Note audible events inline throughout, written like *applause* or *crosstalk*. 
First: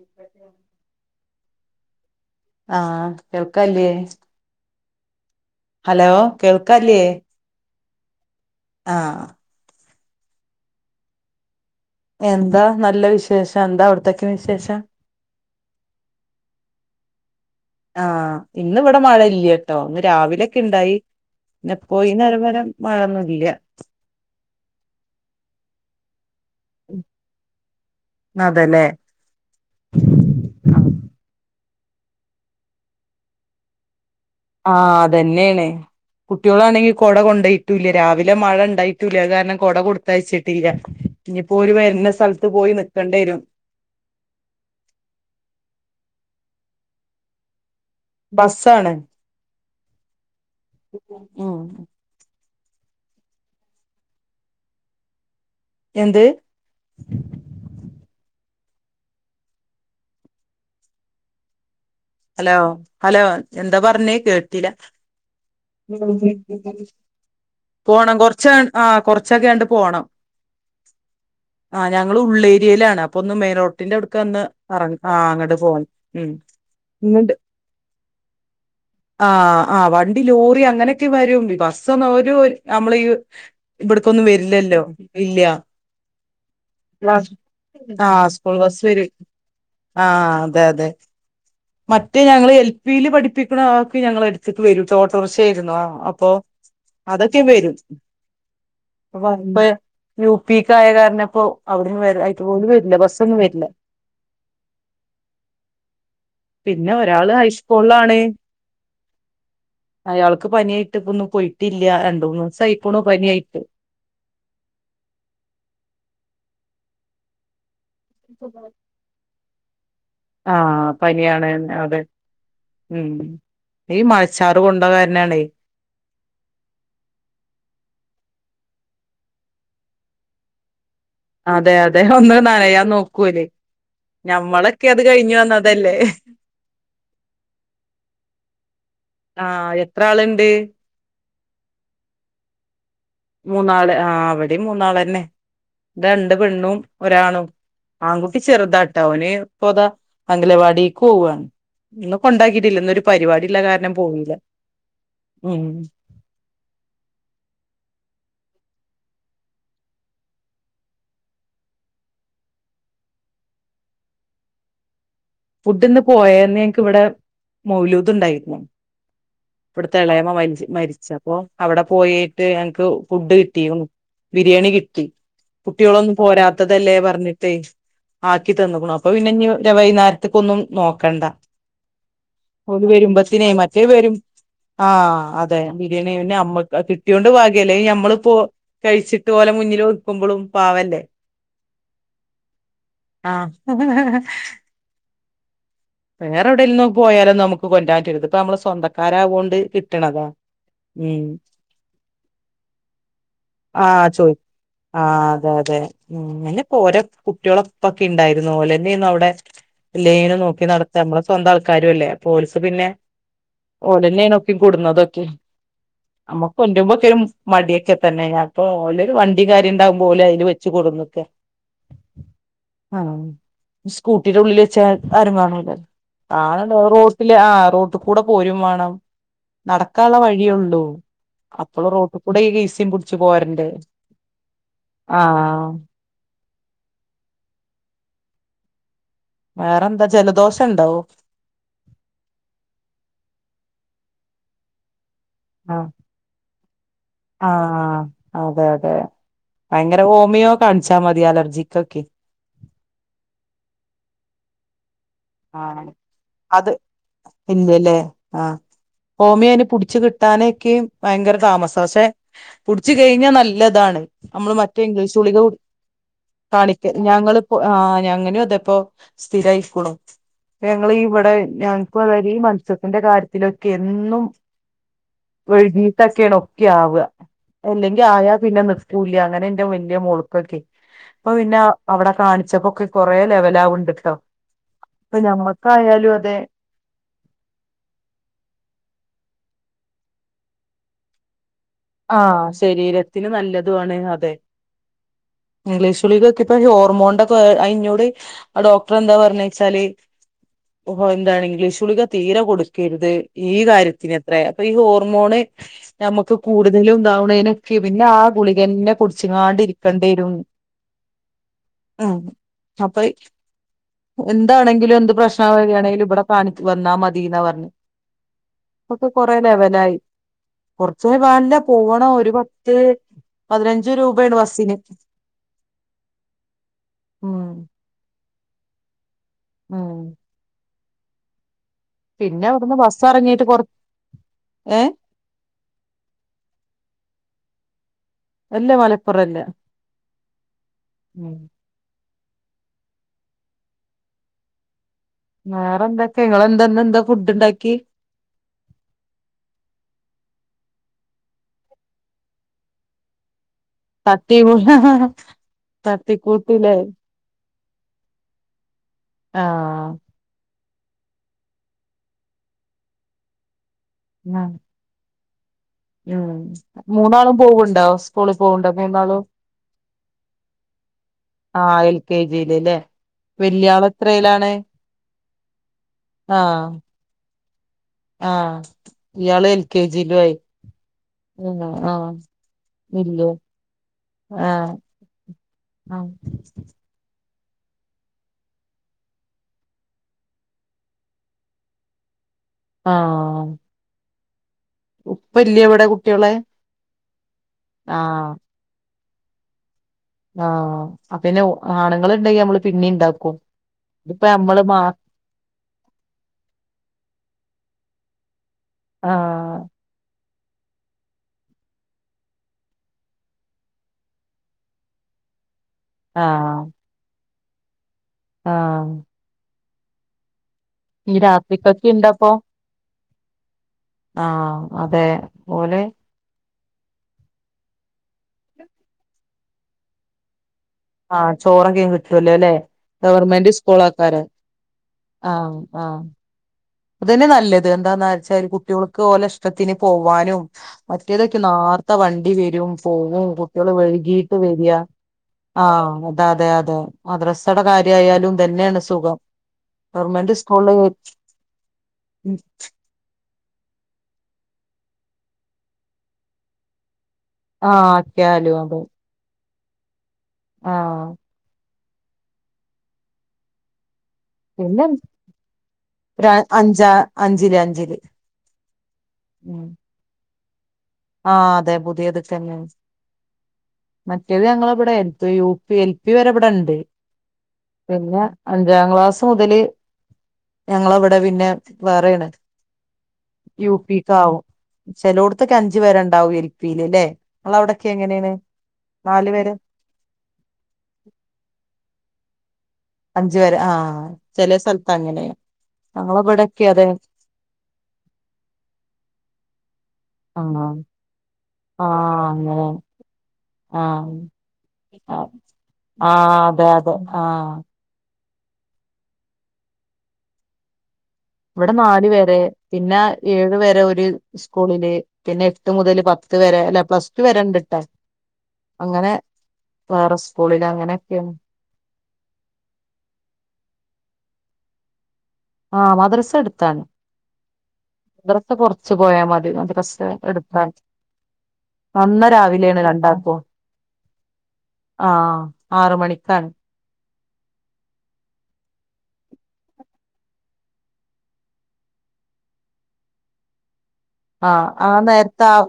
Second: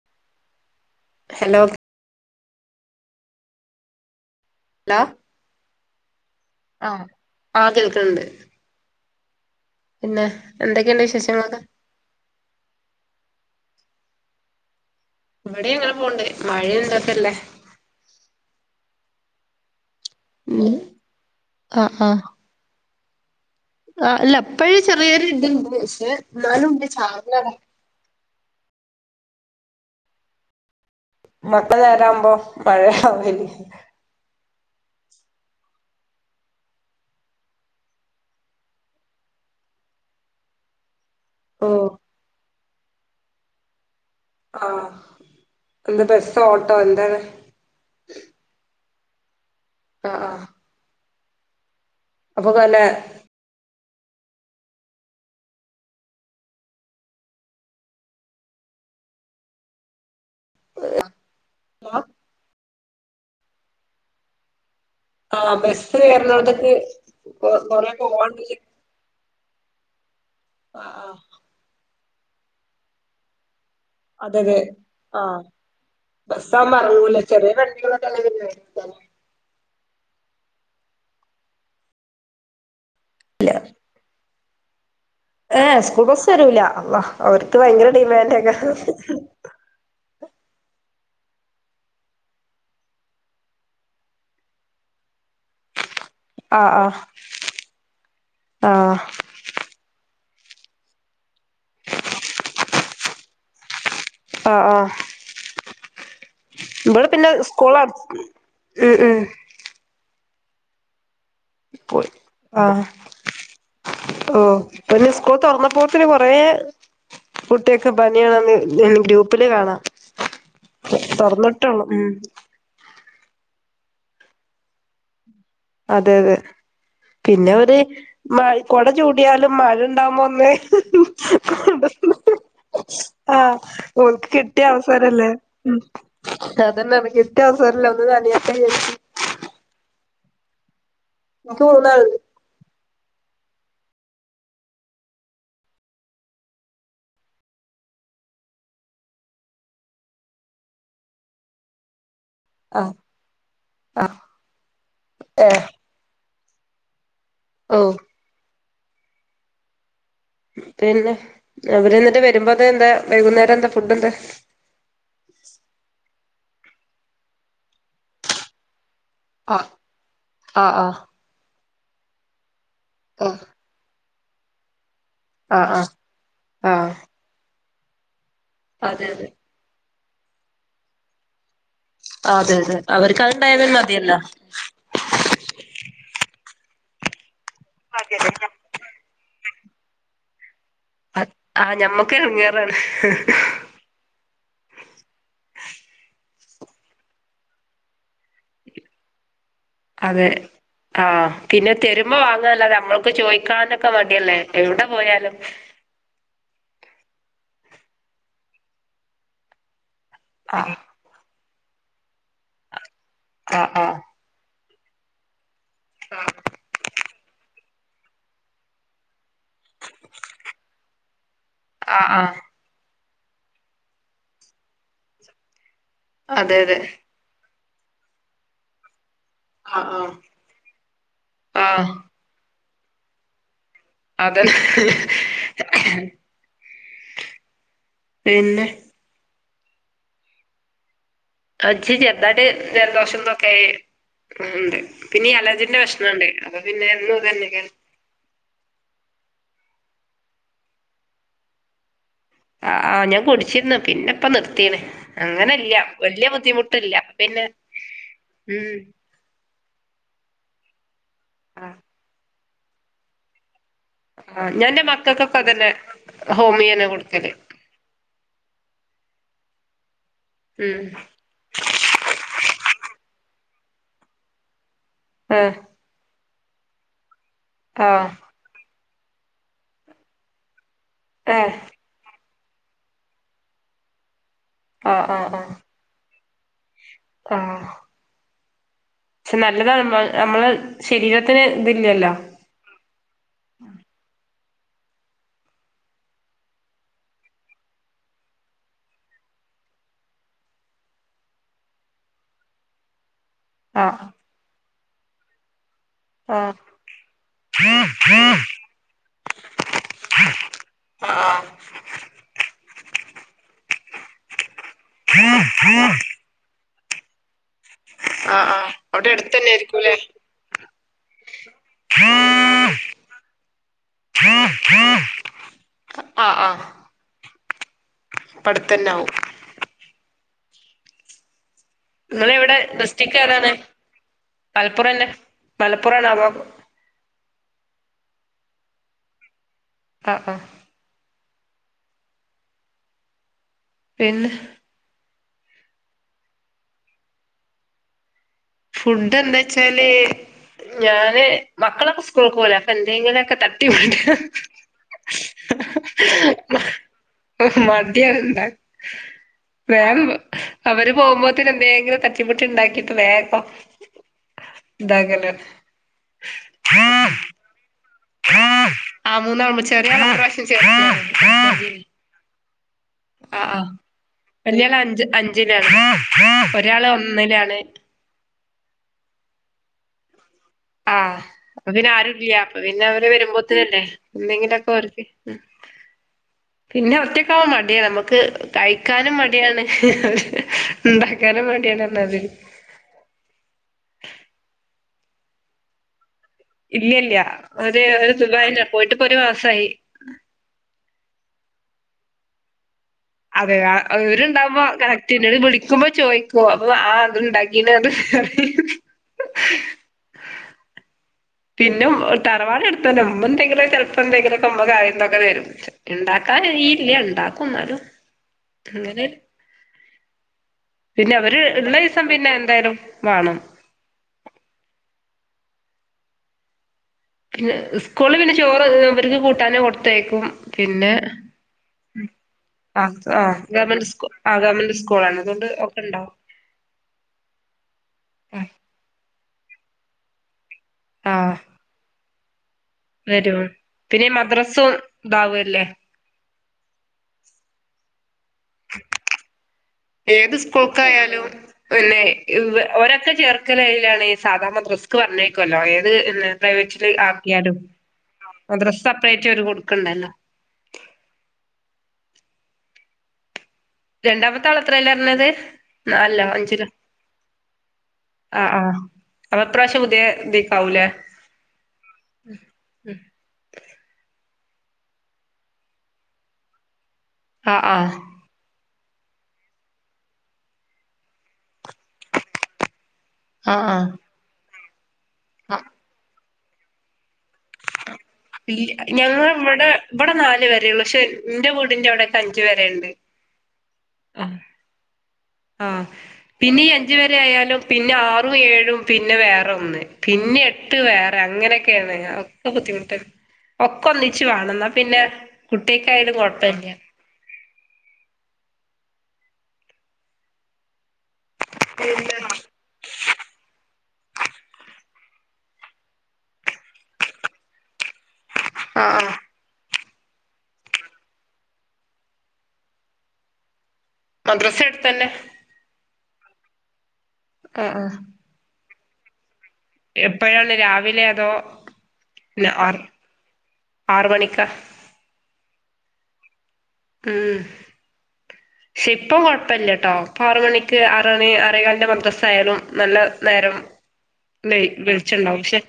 അയ്ക്കേട്ടെ hello ആഹ് കേൾക്കല്ലേ hello hello കേൾക്കാല്ലേ ക്ക്ണ്ട് ആഹ് പിന്നെ എന്തൊക്കെയ്ണ്ട് വിശേഷങ്ങളൊക്ക എന്താ നല്ല വിശേഷം എന്താ അവിടത്തേക്കെ വിശേഷം ഇവടിം അങ്ങനെ പോവ്ണ്ട് മഴയും തൊക്കല്ലേ ആ ഇന്ന് ഇവടെ മഴ ഇല്യ ട്ടോ രാവിലെക്കെ ഉം ണ്ടായി പിന്നെ പോ ഈ നേരം വെരെ മഴൊന്നുല്യ ആ ല്ല ഇപ്പഴ് ചെറിയൊരു ഇത്ണ്ട് പക്ഷേ ന്നാലും ണ്ട് ചാറലാണ് അതെല്ലേ *unintelligible* നേരാകുമ്പോ മഴ *unintelligible* ആ അതെന്നെണ് കുട്ടിയോളാണെങ്കി കൊട കൊണ്ടയിട്ടൂല്ല രാവിലെ മഴ ണ്ടായിട്ടൂല്ല അത് കാരണം കൊട കൊടുത്തയച്ചിട്ടില്ല ഞ്ഞ്പ്പോ ഓര് ഓഹ് വെര്ണ സ്ഥലത്ത് ത്തു പോയി നിക്കണ്ടേരും ആഹ് എന്താ ബസ്സോ ഓട്ടോ എന്താണ് ബസ്സാണ് ആഹ് ആഹ് ഉം അപ്പൊക്ക് വല്ല എന്ത് ഹലോ ഹലോ എന്താ പറഞ്ഞേ കേട്ടില്ല ആ ബസ് എറണാകുളത്തേക്ക് കൊ കൊറെ പോവാണ്ട് ച്ചക്കെ അണ്ട് പോണം ആഹ് ആഹ് ആഹ് ഞങ്ങള് ഉള്ളേരിയയിലാണ് അപ്പൊന്ന് മേലോ വീട്ടിന്റെ അതെ അവുട്ക്കൊന്ന് അതെ എറ ആ അങ്ങട്ട് പോണം ഊം ക്കുല ചെറിയ വണ്ടികളൊക്കെ അങ്ങനെയല്ലേ ആഹ് വണ്ടി ലോറി അങ്ങനെയൊക്കെ വരും ബസ്സന്ന് ഓരോ ഒര് നമ്മളീ ഇവിടക്കൊന്നും വെരു ഇല്ലല്ലോ ഏ സ്കൂൾ ബസ് വരൂല അള്ളാ അവർക്ക് ഭയങ്കര ആ ഡിമേന്റോക്കെ സ്കൂൾ ബസ് വരും മറ്റഹ് ഞങ്ങള് എൽ. പില് പഠിപ്പിക്ണ ആക്ക് ഞങ്ങളെട്ത്ത്ക്ക് വെരും ട്ടോ ഓട്ടൊറിക്ഷ ആയിരുന്നു പ്പൊ ആഹ് അതൊക്കെ ബേരും ആഹ് ആഹ് *unintelligible* യു. പീക്ക് ആയ കാരണം ഇപ്പോ അവരും വെര്‌ *unintelligible* ഓല് വെര്ല്ല ബസ്സൊന്നും വെര്ല്ല ആഹ് ആഹ് പിന്നെ ഇവിടെ ഒരാള് സ്കൂൾ അടു ഹൈസ്കൂൾലാണ് ഉം ഉം അയാൾ ക്ക് പനിയായിട്ട് പോ പോയി ആഹ് പനിയായിട്ട് ഓ ഇബന് സ്കൂൾ തോർന്നപ്പോത്തിന് കൊറെ പുട് *unintelligible* പനിയാണെന്ന് *unintelligible* ഗ്രൂപ്പില് കാണാ ആഹ് പനിയാണ് തോർന്ന്ട്ട് ഒളളു അതെ മ് ഉം ഈ മഴച്ചാറ് കൊണ്ടകാരനാണേ അതെ അതെ പിന്നെ ഒരു മയ് കോട ചൂടിയാലും മഴ ഇണ്ടാവുമ്പോ ഒന്ന് അതെ അതെ ഒന്ന് നനയാൻ നോക്കൊലേ ആഹ് ഓൽക്ക് കിട്ടിയ ഞമ്മളൊക്കെ അത് അവസരല്ലേ കഴിഞ് ഉം വന്നതല്ലേ അതന്നെയാണ് കിട്ടിയ അവസരല്ലേ ഒന്ന് നനയട്ടെ വിചാരിച്ച് ആഹ് ത്ര ആള്ണ്ട് ഇൻക്ക് മൂന്നാള് മൂന്നാള് ആ ഇവടിം മൂന്നാളന്നെ രണ്ട് പെണ്ണും ഒരാണും ആൺകുട്ടി ചെറ്താട്ടോ ഓന് ഇപ്പൊതാ അംഗലവാടിക്ക് പോവാണ് ഉണ്ടാക്കിട്ടില്ലന്ന ആഹ് ഒരു പരിപാടിള്ള കാരണം ആഹ് പോവില്ല ഉം ഓ പിന്നെ അവര് എന്നിട്ട് വെരുമ്പോത്തിന് എന്താ വൈകുന്നേരം എന്താ ഫുഡ് എന്താ ഫുഡ് ഇന്ന് പോയെന്ന് ഞങ്ങക്ക് ഇവിടെ മൗലൂദ് ഇണ്ടായിര്ന്ന് ആഹ് ഇവ്ട്ത്തെ എളെമ്മ മരിച്ച് ആഹ് ആഹ് മരിച്ച് അപ്പോ അവിടെ പോയിട്ട് ക്ക് ഫുഡ് കിട്ടി ബിരിയാണി കി ട്ടി ആഹ് ആഹ് ആഹ് കുട്ടികളൊന്നും ആഹ് പോരാത്തതല്ലേ പറഞ്ഞിട്ടേ ആക്കി തന്നക്ക്ണു അതെ അപ്പൊ അതെ പിന്നെ വൈകുന്നേര ത്തെക്കൊന്നും നോക്കണ്ട അതെ അതെ ഒര് അവർക്ക് വരുമ്പത്തിനേ അത്ണ്ടായാൽ മറ്റേവരും മതിയല്ലോ ആഹ് അതെ ബിരിയാണി പിന്നെ അമ്മ കിട്ടിയൊണ്ട് ബാ ഗ്യ ഞമ്മളിപ്പോ കഴിച്ചിട്ട് ഓലെ മു *unintelligible* ക്കുമ്പോളും അ ആഹ് ഞമ്മക്ക് ഇടങ്ങേറാണ് ആഹ് വേറെ എവിടെൽന്നോ പോയലും നമുക്ക് കൊണ്ട്രാൻ പറ്റ്ല ഇത്പ്പൊ നമ്മളെ സ്വന്തക്കാരാവൊണ്ട് അതെ ആഹ് പിന്നെ തെരുമ്പോ വാങ്ങല്ലാതെ നമ്മൾക്ക് ചോയ്ക്കാനൊക്കെ ആഹ് ചോയ് മടിയല്ലേ എവിടെ ആഹ് പോയാലും അതെ അതെ ഉം അന്നെപ്പോ ഓരോ കുട്ടികളൊ ഒപ്പൊക്കെണ്ടായിരുന്നു ഓല്ന്നെയിരുന്ന് അവിടെ ലൈന് നോക്കി ആഹ് നട നമ്മളെ സ്വന്തം ആൾക്കാരും അല്ലേ അപ്പോ ഒൽക്ക് പിന്നെ ആഹ് ആഹ് ഓടനെ അ ക്കെ കെടുന്നതൊക്കെ നമുക്ക് കെണ്ടരുബോക്കരം മടിയൊക്കെ തന്നെ ഞാൻ അപ്പോ ഒൺലൈനി വാങ്ങി ഇ കാര്യണ്ടാവുമ്പോ ഓല് അതില് വെച്ച കൊടുന്നു ഒക്കെ ആഹ് ആഹ് ആഹാ സ്കൂട്ടീന്റെ ഉള്ളിൽ വെച്ചാൽ ആരും കാണൂല അതെ അതെ ആണ റോട്ടില് ആ റോട്ടുകൂടെ പോരും വേണം ആഹ് ആഹ് നടക്കാനുള്ള വഴിയള്ളൂ അപ്പോൾ ആഹ് റോട്ടുകൂടെ ട്ടിനെ പുട്ച്ച് പോരണ്ടേ അതെ ആഹ് *unintelligible* പിന്നെ വേറെ എന്താ ജലദോഷ ഉണ്ടോ ആ ഇച് ചെറുതായിട്ട് ജലദോഷംന്തൊക്കെ ഉണ്ട് പിന്നെ ഈ അലർജിന്റെ പ്രശ്നംഇണ്ട് അപ്പൊ പിന്നെഎന്നും ഇത് തന്നെയ്ക്കാരം ആഹ് അതെ അതെ ഭയങ്കര ഹോമിയോ കാണിച്ചാല് മതി അലർജിക്കൊക്കെ ആ ആ ഞാൻ കുടിച്ചിരുന്ന പിന്നെ ഇപ്പ നിർത്തീണ് ആ അത് പിന്നെ ഇല്ലല്ലെ ആഹ ഉം ഹോമിയോന് പിടിച്ചു കിട്ടാന് കെ *inaudible* ഭയങ്കര ആ താമസാ പക്ഷെ പുട്ച്ച് കഴിഞ്ഞാ നല്ല ല്ലതാണ് ആ നമ്മള് ഞാൻ മറ്റേ എന്റെ ഇംഗ്ലീഷ് മക്കൾക്കൊക്കെ ഗുളിക അതന്നെ കാണി ഹോമിയോന്നെ കൊടുക്കല് ഞങ്ങളിപ്പോ ഞാനും അതെ ഇപ്പൊ സ്ഥിരായിരികുണ ഉം ഞങ്ങള് ഇവിടെ ഞങ്ങൾക്ക് അതായ ഈ മത്സ്യത്തിന്റെ കാര്യത്തി ഇതിലൊക്കെ എന്നും ആ വൈകിട്ട് ഒക്കെ ആണോ യാവ ആ അല്ലെങ്കി ആയാ പിന്നെ നിർ ഉപ്പുല്യ ങ്ങനെ ഇന്റെ വല്യ മോൾക്കൊക്കെ അപ്പൊ ഏ പിന്നെ അവിടെ കാണി പച്ചപ്പൊക്കെ കൊറെ ലെവലാവ്ണ്ട്ട്ടാ ആ ഇപ്പൊ ആ ആ നമ്മൾക്കായാലും അതെ ആ പക്ഷെ നല്ലതാണ് നമ്മള ശരീരത്തിന് ഇതില്ലല്ലോ ആ ശരീരത്തിന് നല്ലതും ആണ് അതെ ഇംഗ്ലീഷ് ഗുളിക ഒക്കെ ഇപ്പ ഹോർമോണ്ന്റെ ഒക്കെ അത്ഇന്നോട് ഡോക്ടർ എന്താ പറഞ്ഞ വച്ചാല് ഇംഗ്ലീഷ് ഗുളിക തീരെ കൊടുക്കരുത് ഈ ആ കാര്യത്തിന് എത്രയാ ഈ ഹോർമോൺ നമ്മു ആ കൂടുതലും ഇ താവണേനൊക്കെ പിന്നെ ആ ഗുളികന്നെ കുടിച്ചുങ്ങാണ്ടിരിക്കേണ്ടി വരും ഉ അപ്പ എ എതണെങ്കിലും എന്ത് പ്രശനം വരികണങ്കിലും ഇബടെ കാണി വന്നാ മതിന്നാ പറഞ് ആഹ് ആഹ് അവിടെ എടുത്ത തന്നെ ആയിരിക്കും ല്ലെ അല്ല പോവണം ഒരു പത്ത് പതിനഞ്ച് രൂപയാണ് ബസിന് ആ ആ ഉം അതെനെവും ഉം നിങ്ങൾ പിന്നെ ഇവിടെ അവിടുന്ന് ബസ് ഡിസ്ട്രിക്റ്റ് ഇറങ്ങിയിട്ട് ഏതാണ് കൊറ ഏ മലപ്പുറംന്നെ മലപ്പുറണാ തോ അല്ലേ മലപ്പുറല്ല അഹ് അഹ് ഉം പിന്ന വേറെ എന്തൊക്കെ നിങ്ങെന്തന്ന എന്താ ഫുഡ് ഇണ്ടാക്കി ഫുഡ് എന്താ വെച്ചാല് ഞാന് മക്കളൊക്കെ സ്കൂളക്ക് പോവൂലെ അപ്പൊ എന്തെങ്കിലൊക്കെ തട്ടി തട്ടി തട്ടി കൂത്തില്ലേ ഓ മതിയ എന്താ ആഹ് അവര് പോകുമ്പോത്തിന് എന്തെങ്കിലും തട്ടിമുട്ടി ഉണ്ടാക്കിയിട്ട് വേക ആ താകല്ല ഉം മൂന്നാളും പോവ്ണ്ടോ? സ്കൂളിൽ പോവ്ണ്ടോ ആഹ് മൂന്നാളും മൂന്നാവുമ്പോ ചെറിയ പ്രാശ്യം ചേ തീല്ല്ലേ ആഹ് ആഹ് വല്യാള് അഞ്ച് അഞ്ചിലാണ് ആഹ് ഒരാള് ഒന്നിലാണ് ആഹ് ഇയാള് എൽ കെ ജിലായി ആഹ് അപ്പപിന്നെ ആരുല്ല അപ്പൊ പിന്നെ അവര് ഇല്ലേ വരുമ്പോത്തനല്ലേ എന്തെങ്കിലൊക്കെ ആഹ് ഓർക്ക് ആഹ് പിന്നെ ഒറ്റ ക്കാവു മടിയാണ് നമുക്ക് കഴിക്കാനും മടിയാണ് ഉണ്ടാക്കാനും മടിയാണ് എന്നതില് ആഹ് ഉപ്പല്ല വിടെ കു ഇല്ലല്ല അര് ആഹ് സുഖാ പോയിട്ട് പ്പൊര് മാസായി ആഹ് പിന്നെ ആണുങ്ങൾ ഉണ്ടെങ്കി നമ്മള് പിന്നീ അതെ അവവര്ണ്ടാവുമ്പോ കറക്ട് വിളിക്കുമ്പോ ചോയ്ക്കോ അപ്പൊ ആഹ് അത്ണ്ടാക്കീ അത് പറയും ആഹ് പിന്നെ തറവാട് അടുത്തന്നെ ഇമ്മ എന്തെങ്കിലും ചെലപ്പം എന്തെങ്കിലൊക്കെ ആയിരംരൂപക്കെ തരും ആഹ് ഇണ്ടാക്കാനറിയില്ല ഇണ്ടാ ക്കും ന്നാലും ആഹ് പിന്നെ ഈ അവര് ഇള്ള ദിവസം പിന്നെ രാത്രിക്കൊക്കെണ്ടപ്പം എന്തായാലും വാണം ആഹ് അതെ പോലെ പിന്നെ സ്കൂള്ല് പിന്നെ ഇവര്ക്ക് കൂട്ടാന് കൊടുത്തയക്കും പിന്നെ ആഹ് ചോറൊക്കെ കിട്ടുവല്ലോ അല്ലെ അഹ് ആഹ് ഗവൺമെന്റ് *unintelligible* സ്കൂ സ്കൂളാക്കാര് ഗവൺമെന്റ് സ്കൂളാണ് അത് തന്നെയാ നല്ലത് എന്താന്ന് വെച്ചാൽ കുട്ടികൾക്ക് പോലെ ഇഷ്- ഇഷ്ടത്തിന് പോവാനും- ആഹ് മറ്റേതൊക്കെ നാ- വണ്ടി വരും പോകും വരും കുട്ടികൾ പിന്നെ വൈകീട്ട് വര മദ്രസും ഇതാവല്ലേ ത അതെ മദ്രസയുടെ കാര്യയാലും ഇതന്നെയാണ് സുഖം ഗവൺമെന്റ് ഏത് സ്കൂളില്- സ്കൂൾക്കായാലും പിന്നെ ഓരൊക്കെ- ചേർക്കല് എതിലാണ് സാധാരണ റിസ്ക് പറഞ്ഞേക്കുവല്ലോ ഏത് പ്രൈവറ്റില് ആ- ക്കിയാലും ആഹ് ആക്കിയാലും മദ്രസ അതെ സെപ്പറേറ്റ് അവര് കൊടു ക്കണ്ടല്ലോ ആഹ് രണ്ടാമത്തെ പിന്നെ ആളത്രേല്ലാ ഇരുന്നത് നാലിലോ അഞ്ചിലോ അഞ്ചാ അഞ്ചില് അഞ്ചില് ആഹ് ആഹ് ഉം അടുത്തപ്രാവശ്യം പുതിയ ഇതി പൗല *unintelligible* ആഹ് അതെ പുതിയതി തന്നെയാണ് മറ്റേത് ഞങ്ങളവിടെ എൽപി യു പി എൽപി വരെ ഇവിടെ ഇണ്ട് ആഹ് ആഹ് പിന്നെ *unintelligible* ഏഴാം ക്ലാസ്സ് മുതല് ഞങ്ങളവിടെ പിന്നെ- വേറെയാണ് ആഹ് ആഹ് യുപി ക്കാവും ചെലോടുത്തൊക്കെ ആഹ് അഞ്ച് വരെണ്ടാവും എൽപീലല്ലേ ഞങ്ങ ഇവിടെ ഇവിടെ നാല് വരെ ഉള്ളു പക്ഷെ എന്റെ വീടിന്റെ അവിടെ അഞ്ച് വരെ അഞ്ച് വരെ ആഹ് ചെല സ്ഥലത്ത് അങ്ങനെയാ ആഹ് പിന്നെ ഞങ്ങളിവിടൊക്കെ ഈ അതെ അഞ്ച് വരെ ആയാലും പിന്നെ ആറും ഏഴും പിന്നെ വേറെ ഒന്ന് പിന്നെ ആഹ് എട്ട് വേറെ അങ്ങനെയക്കെ ആഹ് ഒക്കെ അങ്ങനെ ബുദ്ധിമുട്ട് ഒക്കെ ആഹ് ഒന്നിച്ചു വേണം എന്നാ പിന്നെ ആഹ് കുട്ടിയക്കായാലും അതെ കൊഴപ്പല്യ അതെ ആഹ് ഇവിടെ നാലു വരെ പിന്നെ ഏഴു വരെ ഒരു- സ്കൂളില് പിന്നെ എട്ട് മുതല് പത്ത് വരെ അല്ല പ്ലസ് ടു വരെ ഉണ്ടുട്ടോ ആഹ് അങ്ങനെ ആഹ് വേറെ സ്കൂളിൽ അങ്ങനെയൊക്കെയ മദ്രസ അടുത്തന്നെ ആഹ് മദ്രസ അടുത്താണ് ആഹ് ആഹ് കൊറച്ചു പോയ മത് മദ്രസ എപ്പോഴാണ് അടുത്താണ് രാവിലെ അതോ അന്ന് പിന്നെ രാവിലെയാണ് ആറ് രണ്ടാക്കും ആറ് മണിക്കാ ആഹ ആറ് മണിക്കാണ് ഉം പക്ഷെ ഇപ്പം കൊഴപ്പില്ലട്ടോ ഇപ്പൊ ആറ് മണിക്ക് ആറ് മണി ആറേകാലിന്റെ മദ്രസ ആയാലും നല്ല നേരം വെ ആഹ് ആ വെളിച്ചണ്ടാവും നേരത്തെ ആ പക്ഷെ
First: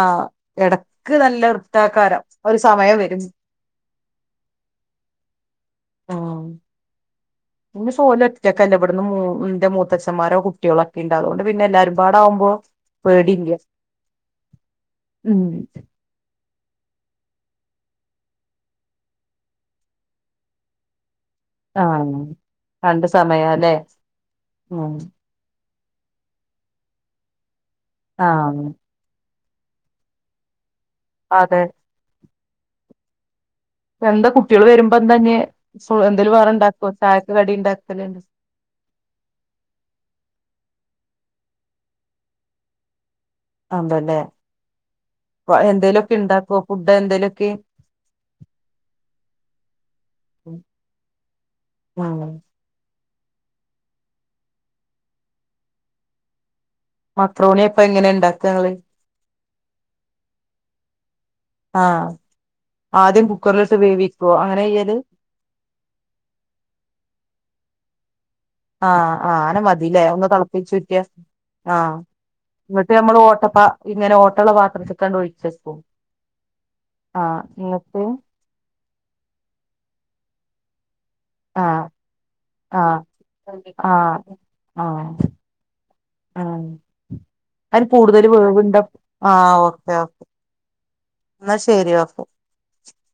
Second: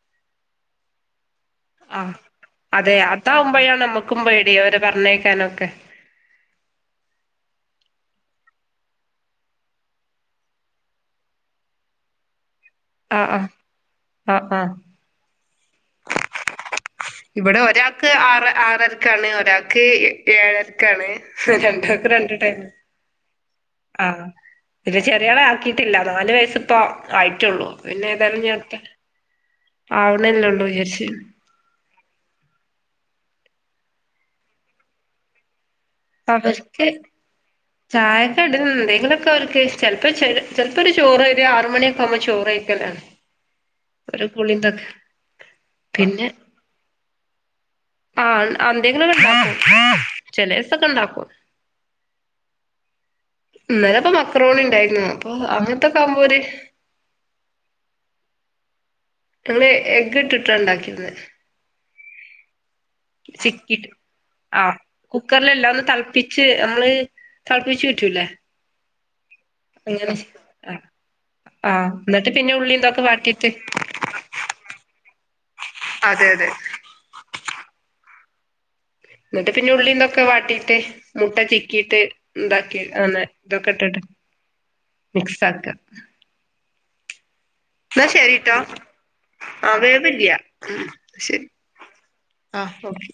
ആഹ് കെ നല്ല *unintelligible* ഒരു സമയം വരും നോക്കുമ്പോഴെ അവരെ പറഞ്ഞയക്കാനൊക്കെ ആ പിന്നെ സോലറ്റൊക്കെല്ല ഇവിടന്ന് എന്റെ മൂത്തച്ഛന്മാരുടെ കുട്ടികളൊക്കെ ഉണ്ട് അതുകൊണ്ട് പിന്നെ എല്ലാരും പാടാവുമ്പോ ആഹ് പേടി ആഹ് ഇല്ല്യ ആഹ് ആഹ് ഉം ഇവിടെ ഒരാൾക്ക് ആറ് ആറരക്കാണ് ഒരാൾക്ക് ഏഴരക്കാണ് രണ്ടാൾക്ക് ആണോ രണ്ട് ടൈം രണ്ട് സമയാ ആഹ് പിന്നെ ചെറിയാളെ ആക്കി ഇല്ല നാല് വയസ്സിപ്പോ ആയിട്ടുള്ളൂ പിന്നെ ആഹ് തെരഞ്ഞെടു ആവണല്ലേള്ളൂ വിചാരിച്ച് അതെ എന്താ കുട്ടികള് വരുമ്പോ എന്താ ഇനി അവർക്ക് ഇണ്ടാക്കല്ണ്ട് ചായക്കടെന്ന് എന്തെങ്കിലുമൊക്കെ അവർക്ക് ചെലപ്പോ ചെ ഇപ്പൊ ഒരു ചോറ് ഒരു ആറ് മണിയക്കെ ആവുമ്പോ ചോറ് കയ്യിക്കലാണ് ആണല്ലെ എന്തേലുമൊക്കെ ഉണ്ടാക്കോ ഫുഡ് എന്തേലും ഓക്കെ ആ എന്തെങ്കിലൊക്ക ഉണ്ടാക്കും ചെലസൊക്കെ ഉണ്ടാക്കും ഉം ഇന്നല ഇപ്പൊ മക്രോണി ഇണ്ടായിരുന്നു അപ്പൊ അങ്ങനത്തൊക്കെ ആവുമ്പോര് മക്രോണി ഇപ്പൊ എങ്ങനെ ഇണ്ടാക്ക നിങ്ങള് അങ്ങനെ എഗ് ഇട്ടിട്ടാ ഉണ്ടാക്കിത് ആ ചികിട്ട് ആഹ് ചെയ്യല് കുക്കറിൽ അല്ല ഒന്ന് തെൾപ്പിച്ച് നമ്മള് തെൾപ്പിച്ചു പറ്റൂലേ ആ ആ ആനെ മതില്ലേ ഒന്ന് ആഹ് തെളപ്പിച്ചൂറ്റിയ ആഹ് എന്നിട്ട് പിന്നെ ഉള്ളി ങ്ങട്ട് ഇതൊക്കെ നമ്മള് വാട്ടിയിട്ട് ഓട്ടപ്പാ ഇങ്ങനെ ഓട്ടള്ള പാത്രത്ത്ക്കാണ്ട് ഒഴിച്ചെക്കും അതെ അതെ ആഹ് ന്നിട്ട് ന്ന്ട്ട് പിന്നെ ഉള്ളിംതൊക്കെ വാട്ടീട്ട് മുട്ട ആഹ് ചിക്കിയിട്ട് ഇണ്ടാക്കി ആഹ് ആ ഇതൊക്കെ ഇട്ടിട്ട് ആഹ് ആഹ് മിക്സ് ആക്ക്അ ആഹ് അതിന് കൂടുതൽ വേവ്ണ്ട് ആ ഓക്കെ ഓക്കേ ന്നാ ശരി ഓക്കെ ആഹ് ഓക്കെ